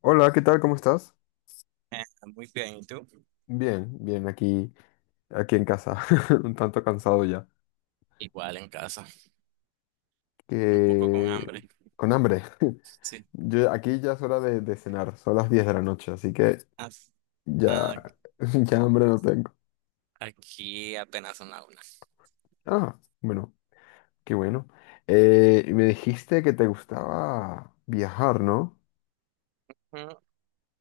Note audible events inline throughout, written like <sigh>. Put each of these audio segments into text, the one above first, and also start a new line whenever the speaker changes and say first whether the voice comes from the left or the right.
left: Hola, ¿qué tal? ¿Cómo estás?
right: Eh, Muy bien, ¿y tú?
left: Bien, bien, aquí, aquí en casa, <laughs> un tanto cansado ya.
right: Igual en casa, un poco con
left: Que...
right: hambre.
left: Con hambre. <laughs>
right: Sí.
left: Yo, aquí ya es hora de cenar, son las 10 de la noche, así que
right: Ah, ah,
left: ya, <laughs> ya hambre no tengo.
right: Aquí apenas son las una.
left: Ah, bueno, qué bueno. Y me dijiste que te gustaba viajar, ¿no?
right: Mm,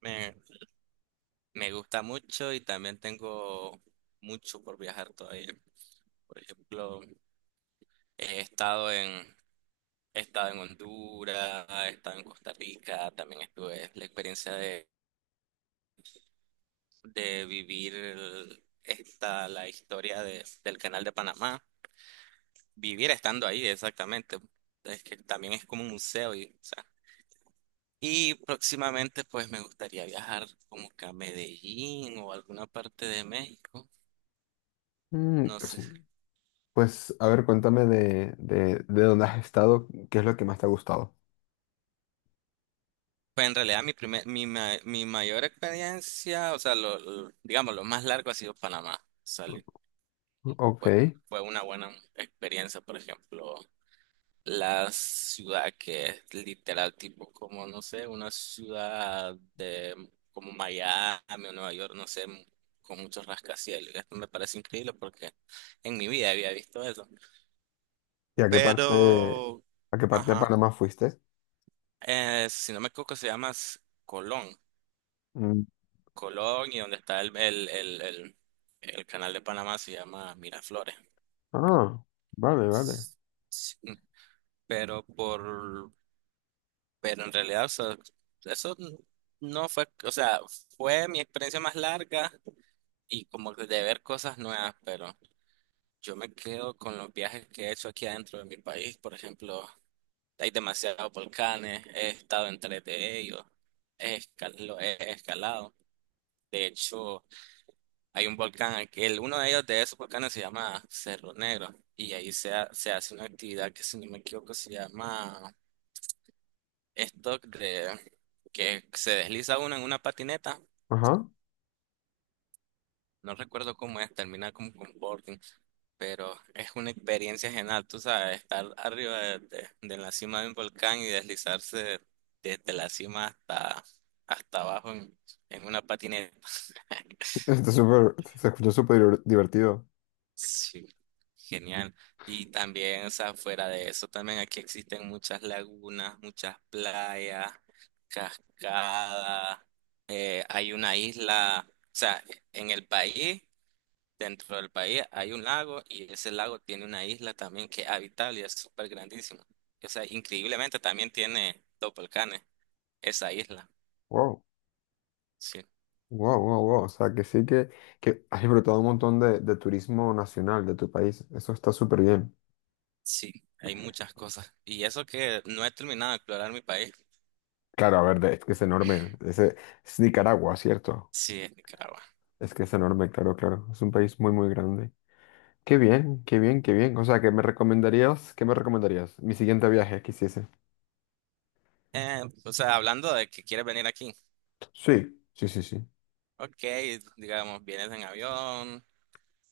right: Me, me gusta mucho y también tengo mucho por viajar todavía. Por ejemplo, he estado en, he estado en Honduras, he estado en Costa Rica, también estuve la experiencia de vivir la historia del canal de Panamá. Vivir estando ahí, exactamente. Es que también es como un museo y, o sea, y próximamente pues me gustaría viajar como que a Medellín o alguna parte de México.
left: Mm,
right: No
left: pues,
right: sé.
left: pues, a ver, cuéntame de dónde has estado, qué es lo que más te ha gustado.
right: Pues en realidad mi primer, mi, ma- mi mayor experiencia, o sea, digamos, lo más largo ha sido Panamá. Salí.
left: Ok.
right: Fue,
left: ¿Y
right: fue una buena experiencia, por ejemplo. La ciudad que es literal tipo como, no sé, una ciudad de como Miami o Nueva York, no sé, con muchos rascacielos. Esto me parece increíble porque en mi vida había visto eso.
left: a qué parte,
right: Pero,
left: a qué parte de
right: ajá,
left: Panamá fuiste?
right: si no me equivoco, se llama Colón. Colón, y donde está el canal de Panamá se llama Miraflores.
left: Ah, vale, vale.
right: Sí, Pero por Pero en realidad, o sea, eso no fue, o sea, fue mi experiencia más larga y como que de ver cosas nuevas, pero yo me quedo con los viajes que he hecho aquí adentro de mi país. Por ejemplo, hay demasiados volcanes, he estado en tres de ellos, he escalado. De hecho, hay un volcán, uno de ellos, de esos volcanes se llama Cerro Negro, y ahí se hace una actividad que, si no me equivoco, se llama stock de que se desliza uno en una patineta.
left: Ajá.
right: No recuerdo cómo es, termina como con boarding, pero es una experiencia genial, tú sabes, estar arriba de la cima de un volcán, y deslizarse desde la cima hasta abajo, en una patineta. <laughs>
left: Está súper, se escucha súper divertido.
right: Sí, genial. Y también, o sea, fuera de eso, también aquí existen muchas lagunas, muchas playas, cascadas. Hay una isla, o sea, en el país, dentro del país, hay un lago y ese lago tiene una isla también que es habitable y es súper grandísimo. O sea, increíblemente también tiene dos volcanes, esa isla.
left: Wow,
right: Sí,
left: wow, wow, wow. O sea, que sí que has disfrutado un montón de turismo nacional de tu país. Eso está súper bien.
right: sí, hay muchas cosas. Y eso que no he terminado de explorar mi país.
left: Claro, a ver, es que es enorme. Ese, es Nicaragua, ¿cierto?
right: Sí, es Nicaragua.
left: Es que es enorme, claro, claro. Es un país muy, muy grande. Qué bien, qué bien, qué bien. O sea, ¿qué me recomendarías? ¿Qué me recomendarías? Mi siguiente viaje que hiciese.
right: O sea, hablando de que quieres venir aquí.
left: Sí, sí, sí, sí.
right: Ok, digamos, vienes en avión,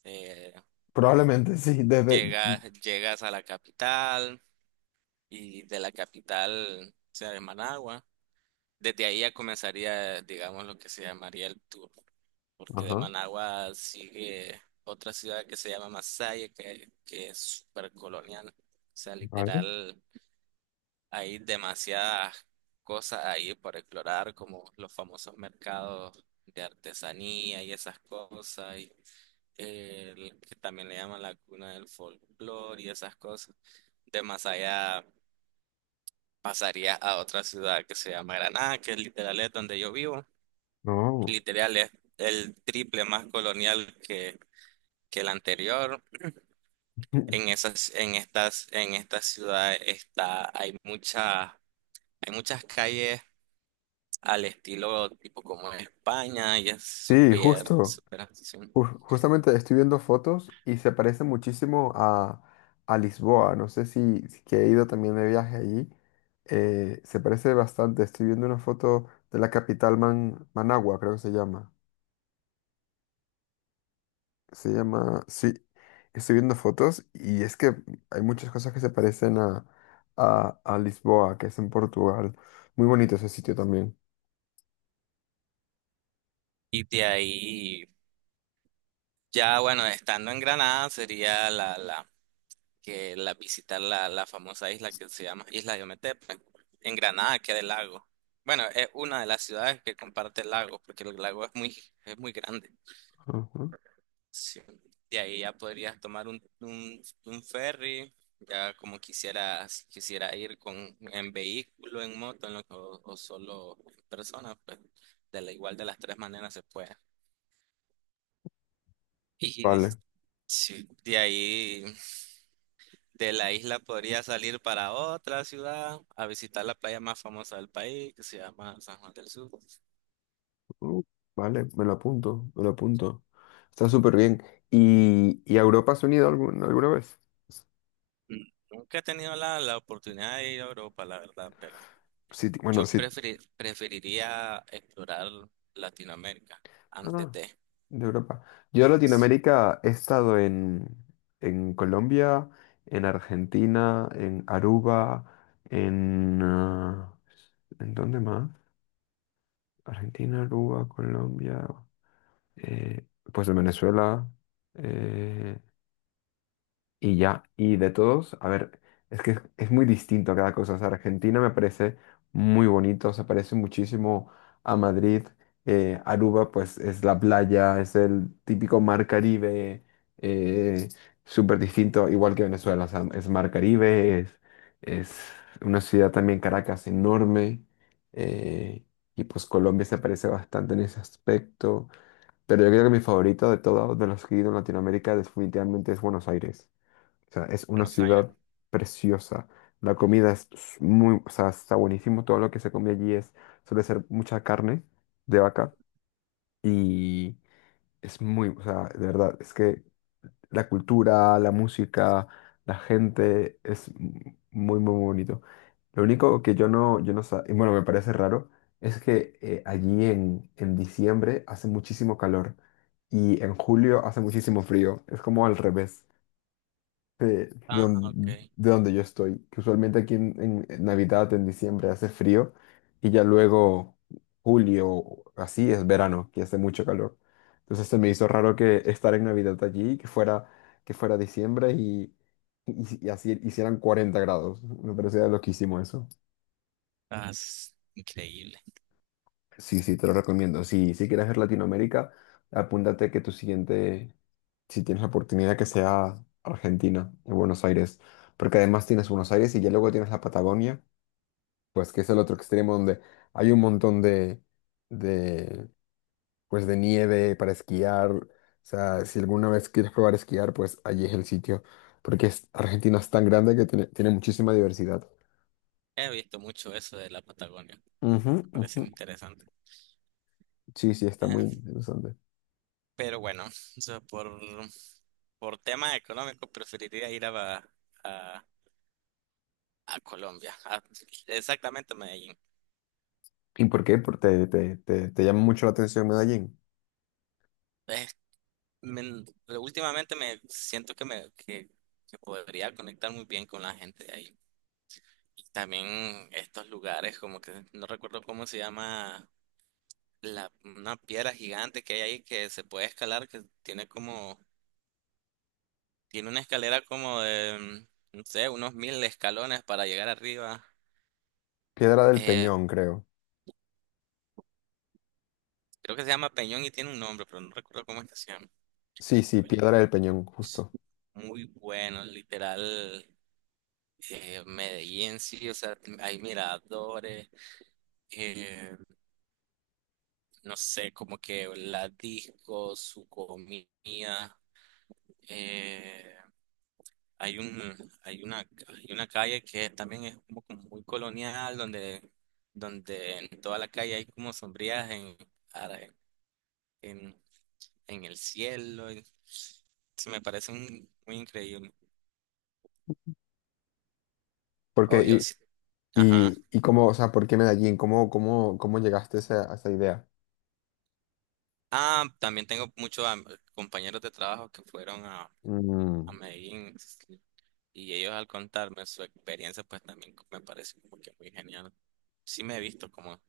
right: eh,
left: Probablemente <laughs> sí, desde...
right: llegas a la capital, y de la capital, o sea, de Managua, desde ahí ya comenzaría, digamos, lo que se llamaría el tour, porque de
left: Ajá,
right: Managua sigue otra ciudad que se llama Masaya, que es súper colonial, o sea,
left: vale.
right: literal. Hay demasiadas cosas ahí por explorar, como los famosos mercados de artesanía y esas cosas, y el que también le llaman la cuna del folclore y esas cosas. De más allá pasaría a otra ciudad que se llama Granada, que es literal, es donde yo vivo.
left: No.
right: Literal es el triple más colonial que el anterior. En
left: <laughs>
right: esas, en estas, en esta ciudad está, hay muchas calles al estilo tipo como en España, y es
left: Sí,
right: súper,
left: justo.
right: súper accesible.
left: Justamente estoy viendo fotos y se parece muchísimo a Lisboa. No sé si, si que he ido también de viaje allí. Se parece bastante. Estoy viendo una foto de la capital Managua, creo que se llama. Se llama, sí. Estoy viendo fotos y es que hay muchas cosas que se parecen a Lisboa, que es en Portugal. Muy bonito ese sitio también.
right: Y de ahí, ya bueno, estando en Granada sería la, la, que la visitar la, la famosa isla que se llama Isla de Ometepe. En Granada queda el lago. Bueno, es una de las ciudades que comparte el lago, porque el lago es muy grande.
left: Ujú.
right: Sí. De ahí ya podrías tomar un ferry, ya como quisieras, quisiera ir con en vehículo, en moto, en lo- o solo en persona, pues de la igual de las tres maneras se puede. Y de-
left: Vale.
right: sí, de ahí, de la isla podría salir para otra ciudad a visitar la playa más famosa del país, que se llama San Juan del Sur.
left: Mm, vale, me lo apunto, me lo apunto. Está súper bien. Y a Europa has venido alguna vez?
right: Mm, Nunca he tenido la oportunidad de ir a Europa, la verdad, pero
left: Sí, bueno,
right: yo
left: sí.
right: preferiría explorar Latinoamérica
left: No,
right: antes
left: no,
right: de
left: de Europa. Yo a Latinoamérica he estado en Colombia, en Argentina, en Aruba, en... ah, ¿en dónde más? Argentina, Aruba, Colombia, eh, pues en Venezuela. eh, Y ya, y de todos, a ver, es que es muy distinto cada cosa. O sea, Argentina me parece muy bonito, se parece muchísimo a Madrid. Aruba, pues es la playa, es el típico mar Caribe, eh, súper distinto, igual que Venezuela. O sea, es mar Caribe, es una ciudad también, Caracas, enorme. eh, y pues Colombia se parece bastante en ese aspecto. Pero yo creo que mi favorito de todos, de los que he ido en Latinoamérica, definitivamente es Buenos Aires. O sea, es una
right: Buenos Aires.
left: ciudad preciosa. La comida muy, o sea, está buenísimo. Todo lo que se come allí suele ser mucha carne de vaca y es muy, o sea, de verdad, es que la cultura, la música, la gente muy, muy bonito. Lo único que yo no sa- y bueno, me parece raro, es que allí en diciembre hace muchísimo calor y en julio hace muchísimo frío. Es como al revés
right: Ah, ok.
left: de donde yo estoy, que usualmente aquí en Navidad, en diciembre, hace frío y ya luego julio, así es verano, que hace mucho calor. Entonces se me hizo raro que estar en Navidad allí, que fuera diciembre y así hicieran 40 grados. Me parecía loquísimo eso.
right: Estás increíble.
left: Sí, sí, te lo recomiendo. Si, si quieres ver Latinoamérica, apúntate que tu siguiente, si tienes la oportunidad, que sea Argentina, en Buenos Aires. Porque además tienes Buenos Aires y ya luego tienes la Patagonia, pues que es el otro extremo donde hay un montón de, pues, de nieve para esquiar. O sea, si alguna vez quieres probar esquiar, pues allí es el sitio. Porque Argentina es tan grande que tiene, tiene muchísima diversidad.
right: He visto mucho eso de la Patagonia.
left: Ujú,
right: Me parece
left: ujú.
right: interesante.
left: Sí, sí, está muy
right: Eh,
left: interesante.
right: pero bueno, o sea, por tema económico preferiría ir a, a Colombia. Exactamente a Medellín.
left: ¿Y por qué? Te llama mucho la atención Medellín.
right: Eh, me- Últimamente me siento que podría conectar muy bien con la gente de ahí. Y también estos lugares, como que no recuerdo cómo se llama, la, una piedra gigante que hay ahí que se puede escalar, que tiene como, tiene una escalera como de, no sé, unos 1.000 escalones para llegar arriba.
left: Piedra del
right: Eh,
left: Peñón, creo.
right: Creo que se llama Peñón y tiene un nombre, pero no recuerdo cómo es que se llama.
left: Sí, sí,
right: Pero
left: Piedra del Peñón,
right: sí,
left: justo.
right: muy bueno, literal. Medellín, sí, o sea, hay miradores, eh, no sé, como que la disco, su comida. eh, hay un, hay una, hay una calle que también es como, como muy colonial, donde en toda la calle hay como sombrías en, ara- en, en el cielo. Y se me parece muy increíble. Obvio,
left: Porque,
right: sí. Ajá.
left: y cómo, o sea, ¿por qué Medellín? Cómo, cómo, ¿cómo llegaste a esa idea?
right: Ah, también tengo muchos compañeros de trabajo que fueron a
left: Mm,
right: Medellín, y ellos, al contarme su experiencia, pues también me parece como que muy genial. Sí, me he visto como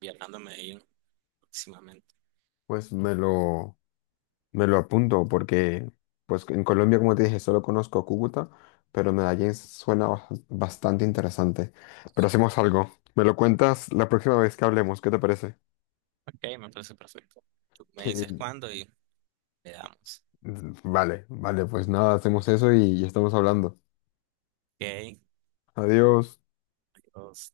right: viajando a Medellín próximamente.
left: pues me lo apunto, porque pues en Colombia, como te dije, solo conozco Cúcuta, pero Medellín suena bastante interesante. Pero hacemos algo. Me lo cuentas la próxima vez que hablemos, ¿qué te parece?
right: Ok, me parece perfecto. Tú me dices
left: Que...
right: cuándo y le damos.
left: Vale, vale, pues nada, hacemos eso y estamos hablando.
right: Ok,
left: Adiós.
right: Dios.